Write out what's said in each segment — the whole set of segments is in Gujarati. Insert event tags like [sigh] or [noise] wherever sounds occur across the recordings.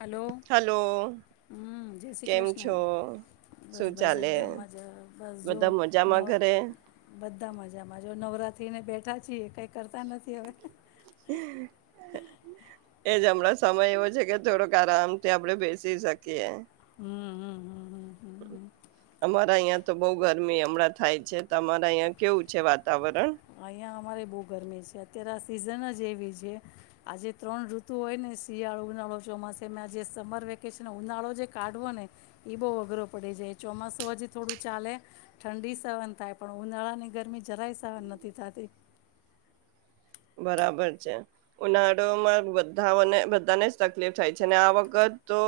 હલો હલો હા જય શ્રી કેમ કૃષ્ણ છો બસ શું બસ એકદમ ચાલે મજા બસ જો બધા મજામાં નવ ઘરે બધા મજામા જો નવરાત્રીને બેઠા છીએ કઈ કરતા નથી હવે. એજ હમણાં સમય એવો છે કે થોડોક આરામથી આપડે બેસી શકીએ. હમ્મ હમ્મ. અમારા અહિયાં તો બહુ ગરમી હમણાં થાય છે. તમારા અહીંયા કેવું છે વાતાવરણ અહીંયા અમારે બહુ ગરમી છે. અત્યારે સિઝન જ એવી છે આજે ત્રણ ઋતુ હોય ને શિયાળો, ઉનાળો, ચોમાસ એમાં આ જે સમર વેકેશન ઉનાળો જે કાઢવો ને એ બહુ અઘરો પડી જાય ચોમાસું હજી થોડું ચાલે ઠંડી સહન થાય પણ ઉનાળાની ગરમી જરાય સહન નથ. થતી બરાબર છે ઉનાળોમાં બધાઓને બધાને જ તકલીફ થાય છે અને આ વખત તો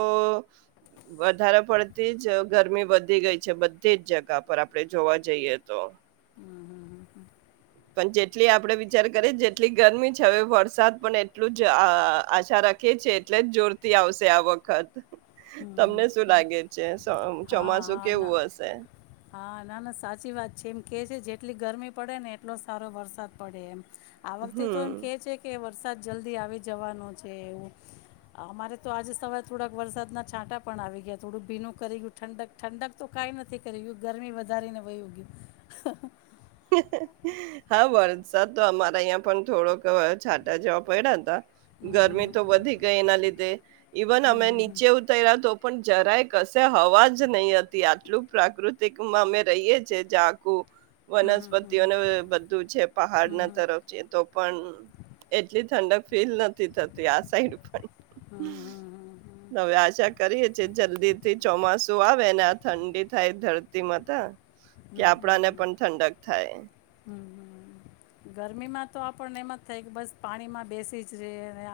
વધારે પડતી જ ગરમી વધી ગઈ છે બધી જ જગા પર આપડે જોવા જઈએ તો. પણ જેટલી આપડે વિચાર કરીએ જેટલી ગરમી છે હવે વરસાદ પણ એટલું જ અ આશા રાખીએ એટલે જ જોરતી આવશે આ વખત, હમ હમ તમને શું હમ. લાગે છે? સો- હા, ચોમાસું હા, ના, કેવું હશે હા, ના ના સાચી વાત છે. એમ કે છે જેટલી ગરમી પડે ને એટલો સારો વરસાદ પડે એમ. આ વખતે તો એમ હમ કે છે કે વર સાદ જલ્દી આવી જવાનો છે એવું અમારે તો આજે સવારે થોડાક વરસાદના છાંટા પણ આવી ગયા થોડુંક ભીનું કરી ગયું. ઠંડક ઠંડક તો કઈ નથી કરી ગરમી વધારી ને વયુ ગયું. હા વરસાદ તો અમારા અહિયા પણ થોડોક છાંટા જેવા પડ્યા હતા. ગરમી તો વધી ગઈ એના લીધે ઈવન અમે નિચે ઉતઈરા તો પણ જરાય કશે હવા જ નહી હતી આટલું પ્રાકૃતિકમાં અમે રહીએ છીએ જયાં આખું વનસ્પતિઓને અહ બધું છે, પહાડ ના તરફ છે તો પણ એટલી ઠંડક ફીલ નથી થતી આ સાઈડ. હવે આશા કરીએ કે જલ્દી થી ચોમાસું આવે ને આ ઠંડી થાય ધરતીમાતા કે હમ આપડાને પણ ઠંડક થાય. હમ હમ ગરમીમાં તો આપણને એમ જ થાય કે બસ પાણીમાં બેસી જ રે ને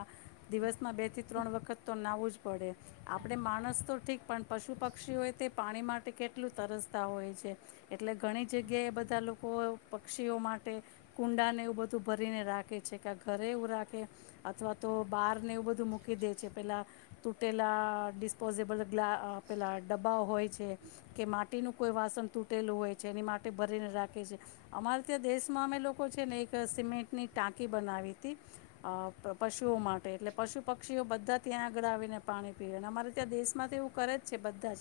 દિવસમાં બે થી ત્રણ વખત તો નાવું જ પડે. આપણે માણસ તો ઠીક પણ પશુ પક્ષીઓએ તે પાણી માટે કેટલું તરસતા હોય છે, એટલે ઘણી જગ્યાએ બધા લોકો પક્ષીઓ માટે કુંડાને એવું બધું ભરીને રાખે છે, કે ઘરે એવું રાખે અથવા તો બહારને એવું બધું મૂકી દે છે, પેલાં તૂટેલા ડિસ્પોઝિબલ એટલા અહ પેલાં ડબ્બાઓ હોય છે કે માટીનું કોઈ વાસણ તૂટેલું હોય છે, એને માટે ભરીને રાખે છે. અમારે ત્યાં દેશમાં અમે લોક કો છે ને એક સિમેન્ટની ટાંકી બનાવી હતી અહ પશુઓ માટે, એટલે પશુ-પક્ષીઓ બધા ત્યાં આગળ આવીને પાણી પીવે. અમારે ત્યાં દેશમાં તો એવું કરે જ છે બધા જ,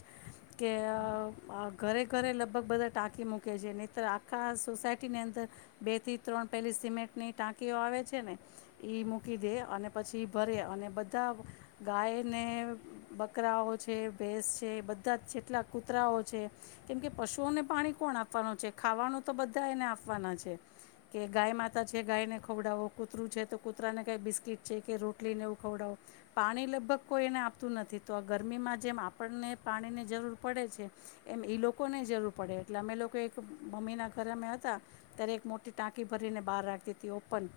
કે અહ અહ ઘરે ઘરે લગભગ બધા ટાંકી મૂકે છે, નહીતર આખા સોસાયટીની અંદર બે થી ત્રણ પહેલી સિમેન્ટની ટાંકીઓ આવે છે ને ઈ મૂકી દે અને પછી એ ભરે અને બધા ગાયને બકરાઓ છે, ભેંસ છે, એ બધા જેટલા કૂતરાઓ છે, કેમ કે પશુઓને પાણી કોણ આપવાનું છે, ખાવાનું તો બધાય એને આપવાના છે. કે ગાય માતા છે ગાયને ખવડાવો, કૂતરું છે તો કૂતરાને કાઈ બિસ્કીટ છે કે રોટલીને એવું ખવડાવો, પાણી લગભગ કોઈ એને આપતું નથી તો આ ગરમીમાં જેમ આપણને પાણી ની જરૂર પડે છે એમ ઈ લોકોનેય જરૂર પડે, એટલે અમે લોકો એક મમ્મીના ઘરે અમે હતા ત્યારે એક મો ટાંકી ભરીને બહાર રાખતી હતી ઓપન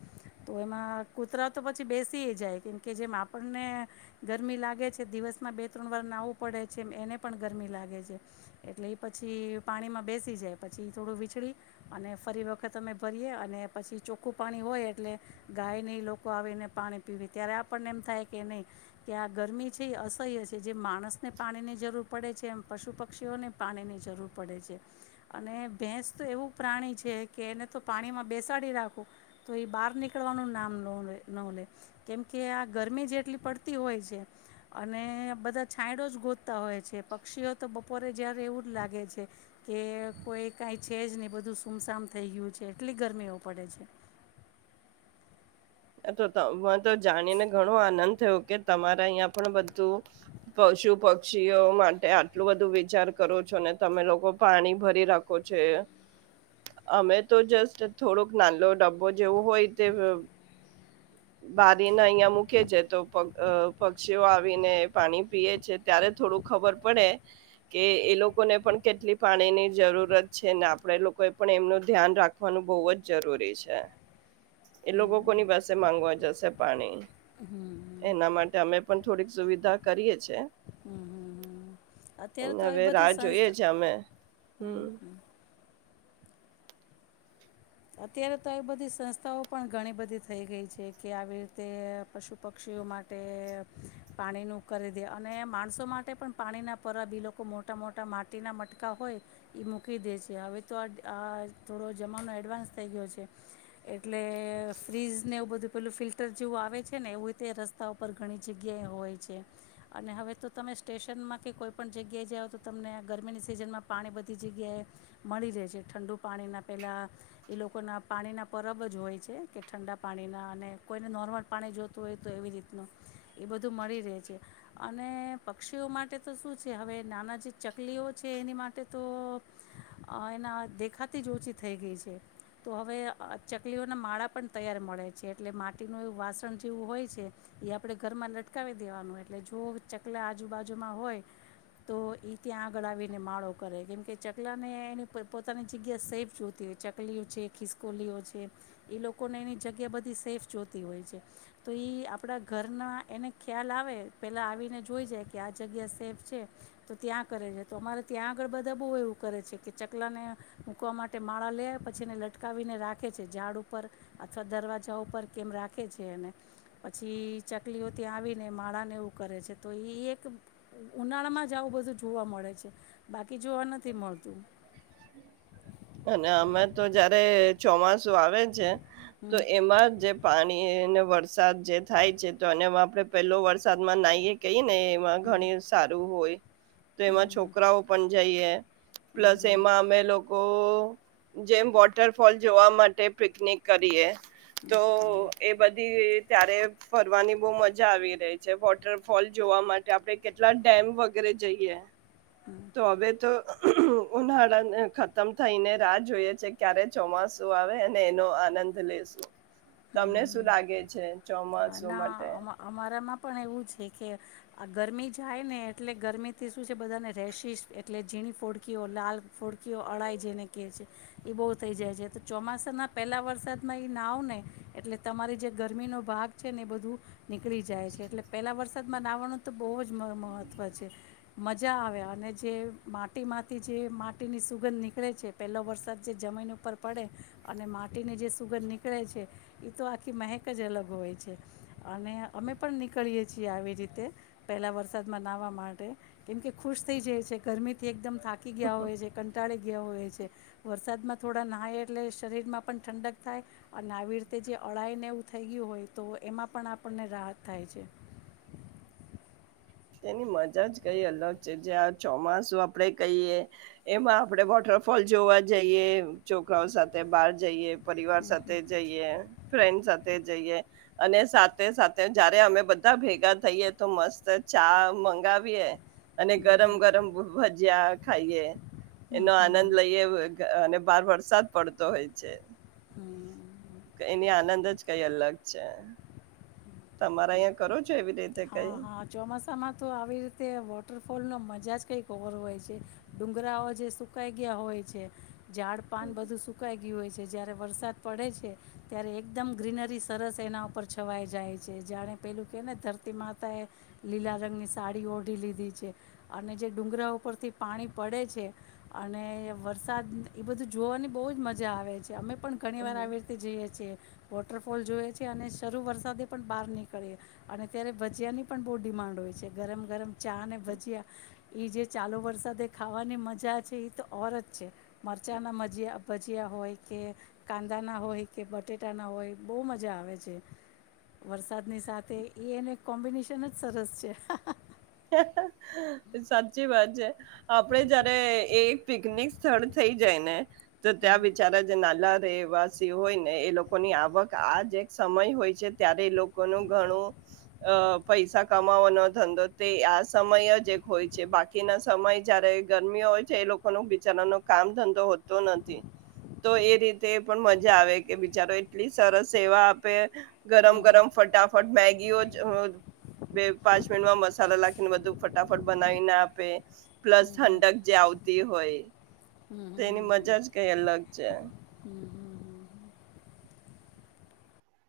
તો એમાં કૂતરા તો પછી બેસી એય જાય કેમકે જેમ આપણને ગરમી લાગે છે દિવસમાં બે ત્રણ વાર નહાવું પડે છે એમ એને પણ ગરમી લાગે છે, એટલે ઈ પછી પાણીમાં બેસી જાય પછી ઈ થોડું વીછળી અને ફરી વખત ત અમે ભરીએ અને પછી ચોખ્ખું પાણી હોય એટલે ગાય ને ઈ લોકો આવીને પાણી પીવે ત્યારે આપણને એમ થાય કે નહીં કે આ ગરમી છે એ અસહ્ય છે, જેમ માણસને પાણીની જરૂર પડે છે એમ પશુ પક્ષીઓને પાણીની જરૂર પડે છે, અને ભેંસ તો એવું પ્રાણી છે કે એને તો પાણીમાં બેસાડી રાખું તો એ બહાર નીકળવાનું નામ નો લે ન લે, કેમકે આ ગરમી જ એટલી પડતી હોય છે અને બધા છાંયડો જ ગોતતા હોય છે પક્ષીનો તો બપોરે જ્યારે એવું જ લાગે છે કે કોઈ કાંઈ છે જ નહીં બધું સુમસામ થઈ ગયું છે એટલી ગરમીઓ પડે છે. આતો તમે તો જાણીને ઘણો આનંદ થયો કે તમારા અહિયાં પણ બધું પશુ પક્ષીઓ માટે આટલું બધું વિચાર કરો છો ને તમે લોકો પાણી ભરી રાખો છો એ, અમે તો જસ્ટ થોડોક નાનલો ડબ્બો જેવું હોય તે બારીને અહિયાં મૂકીએ છે તો પ અહ પક્ષીઓ આવીને પાણી પીએ છે ત્યારે થોડું ખબર પડે કે એ લોકોને પણ કેટલી પાણીની જરૂરત છે ને આપડે એ લોકો એ પણ એમનું ધ્યાન રાખવાનું બહુ જ જરૂરી છે. એ લોકો કોની પાસે માંગવા જશે પાણી. એના માટે અમે પણ થોડીક સુવિધા કરીએ છે. હમ હમ હમ અત્યારે અને તો હવે આવી રાહ બધી જોઈએ સંસ્થા છે અમે હમ અત્યારે તો આવી બધી સંસ્થાઓ પણ ઘણી બધી થઈ ગઈ છે કે આવી રીતે પશુ પક્ષીઓ માટે પાણીનું કરી દે અને માણસો માટે પણ પાણીના પરાબ એ લોકો મોટા મોટા માટીના મટકા હોય એ મૂકી દે છે, હવે તો અહ થોડો જમાનો એડવાન્સ થઈ ગયો છે, એટલે ફ્રીઝને એવું બધું પેલું ફિલ્ટર જેવું આવે છે ને એવું તે રસ્તા ઉપર ઘણી જગ્યાએ હોય છે, અને હવે તો તમે સ્ટેશનમાં કે કોઈ પણ જગ્યાએ જાઓ તો તમને ગરમીની સિઝનમાં પાણી બધી જગ્યાએ મળી રહે છે ઠંડુ પાણીના પહેલાં ઈ લોકોના પાણીના પરબ જ હોય છે કે ઠંડા પાણીના ને કોઈને નોર્મલ પાણી જોતું હોય તો એવી રીતનું, એ બધું મળી રહે છે, અને પક્ષીઓ માટે તો શું છે હવે નાના જે ચકલીઓ છે એની માટે તો અહ એના દેખાતી જ ઓછી થઈ ગઈ છે. તો હવે ચકલીઓના માળા પણ તૈયાર મળે છે એટલે માટીનું એવું વાસણ જેવું હોય છે એ આપણે ઘરમાં લટકાવી દેવાનું એટલે જો ચકલા આજુબાજુમાં હોય તો એ ત્યાં આગળ આવીને માળો કરે કેમકે ચકલાને એની પોતાની જગ્યા સેફ જોતી હોય ચક ચકલીઓ છે ખિસકોલીઓ છે એ લોકોને એની જગ્યા બધી સેફ જોતી હોય છે તો એ આપણા ઘરના એને ખ્યાલ આવે પહેલાં આવીને જોઈ જાય કે આ જગ્યા સેફ છે તો ત્યાં કરે છે તો અમારે ત્યાં આગળ બધા બહુ એવું કરે છે કે ચકલાને મૂકવા માટે માળા લે પછી એને લટકાવીને રાખે છે ઝાડ ઉપર અથવા દરવાજા ઉપર કેમ રાખે છે એને પછી ચકલીઓ ત્યાં આવીને માળાને એવું કરે છે તો એ એક ઉનાળામાં જ આવું બધું જોવા મળે છે બાકી કે જોવા નથી મળતું. અને અમે તો જયારે ચોમાસું આવે છે. તો હમ એમાં જે પાણી એને વળ- સાદ જે થાય છે. તો અને એમાં આપડે પેલો વરસાદમાં નાહીએ કહી ને એમાં હમ ઘણી સારું હોય. તો એમાં હમ છોકરાઓ પન જઈએ પ્લસ હમ એમાં અમે લોક કો જેમ વોટરફોલ જોવા માટે પિકનિક કરીએ. તો એ બધી ત્યારે ફરવાની બોવ મજા આવી રય છે. વોટરફોલ જોવા માટે આપડે કેટલા ડેમ વગેરે જઈએ. તો હવે તો ઉનાળાને ખતમ થઈને રાહ જોયે છે. ક્યારે ચોમાસું આવે અને એનો આનંદ લેેશું. તમને શું હમ લાગે છે હા ચોમાસું ના માટે? અમા અમારામાં પણ એવું છે કે, આ ગરમી જાય ને એટલે ગરમીથી શું છે બધાને રેશિશ એટલે ઝીણી ફોડકીઓ લાલ ફોડકીઓ અળાઈ જેને ક્યે છે. ઈ બોવ થઈ જાય છે. તો ચોમાસાના પેલા વરસાદમાં ઈ નાવ ને એટલે તમારી જે ગરમીનો ભાગ છે ને, એ બધું નીકળી જાય છે. એટલે પેલા વરસાદમાં નાવાનું તો બોવ જ મ મહત્ત્વ છે. મજા આવે અને જે માટીમાંથી જે માટીની સુગંધ નીકળે છે. પેલો વરસાદ જે જમીન ઉપર પડે અને માટીની જે સુગંધ નીકળે છે ઈ તો આખી મહેક જ અલગ હોય છે. અને અમે પણ નીકળીએ છીએ આવી રીતે પહેલાં વરસાદમાં નાહવા માટે. કેમકે ખુશ થઈ જાય છે. ગરમીથી એકદમ થાકી ગ્યા હોય છે. કંટાળી ગ્યા હોયે છે. વરસાદમાં થોડા નાહાય એટલે શરીરમાં પણ ઠંડક થાય અન આવી ર તે જે અળાઈને એવું થઈ ગ્યું હોય, તો એમાં પણ આપણને રાહત થાય છે. તેની મજા જ કઈ અલગ છે. જે આ ચોમાસું આપડે કહીયે, એમાં આપડે વોટરફોલ જોવા જઈએ, છોકરાઓ સાથે બાર જઈએ. પરિવાર સાથે જઈએ. ફ્રેન્ડ સાથે જઈએ અને સાથે સાથે જયારે અમે બધા ભેગા થઈએ તો મસ્ત ચા મંગાવીએ. અને ગરમ ગરમ ભ ભજીયા ખાઈએ. હમ એનો હમ આનંદ લઈએ અ ગ અને બાર વરસાદ પડતો હોય છે. હમ એની આનંદ જ કઈ અલગ છે. તમારા અહિયા કરો? છો એવી રીતે હા, કઈ હા, ચોમાસામાં તો આવી રીતે વો ટરફોલ મજા જ કંઈક ઓર હોય છે. ડુંગરાઓ જે સુકાઈ ગયા હોય છે ઝાડ પાન બધું સુકાય ગ્યું હોય છે. જ્યારે વરસાદ પડે છે, ત્યારે એકદમ ગ્રીનરી સરસ એના ઉપર છવાઈ જાય છે. જાણે પેલું ક્યે ને ધર તી માતાએ લીલા રંગની સાડી ઓઢી લીધી છે. અને જે ડુંગરા ઉપરથી પાણી પડે છે અને વરસાદ ઈ બધું જોવાની બોવ જ મજા આવે છે. અમે પણ ઘણી વાર હમ આવી રીતે જઈએ છીએ. વોટરફોલ જોઈએ છે અને શરૂ વરસાદે પણ બહાર નીકળીએ અને ત્યારે ભજીયાની પણ બહુ ડિમાન્ડ હોય છે ગરમ ગરમ ચા અને ભજીયા એ જે ચાલુ વરસાદે ખાવાની મજા છે એ તો ઓર જ છે મરચાંના મજીયા ભજીયા હોય કે કાંદાના હોય કે બટેટાના હોય બહુ મજા આવે છે વરસાદની સાથે એને કોમ્બિનેશન જ સરસ છે. હા હા. [unintelligible] સાચી વાત છે આપડે જયારે એ પિકનિક સ્થળ થઈ જાય ને. તો ત્યાં વિચારે જે નાલા રહેવાસી હોય ને એ લોકોની આવક આજ એક સમય હોય છે ત્યારે એ લોકોનું ઘણું અ પૈસા કમાવો ન ધંધો તે આ સમય જ એક હોય છે બાકીના સમય જયારે ગરમી હોય છે એ લોકો ન બિચારાનો કામ ધંધો હોતો નથી તો એ રીતે પણ મજા આવે કે બિચારો એટલી સરસ સેવા આપે. ગરમ ગરમ ફટાફટ મેગી બે પાંચ મિનિટમાં મસ ચાલો લખીને બધું ફટાફટ બનાવી ના આપે પ્લસ ઠંડક જે આવતી હોય. તો એની મજા જ કઈ અલગ છે.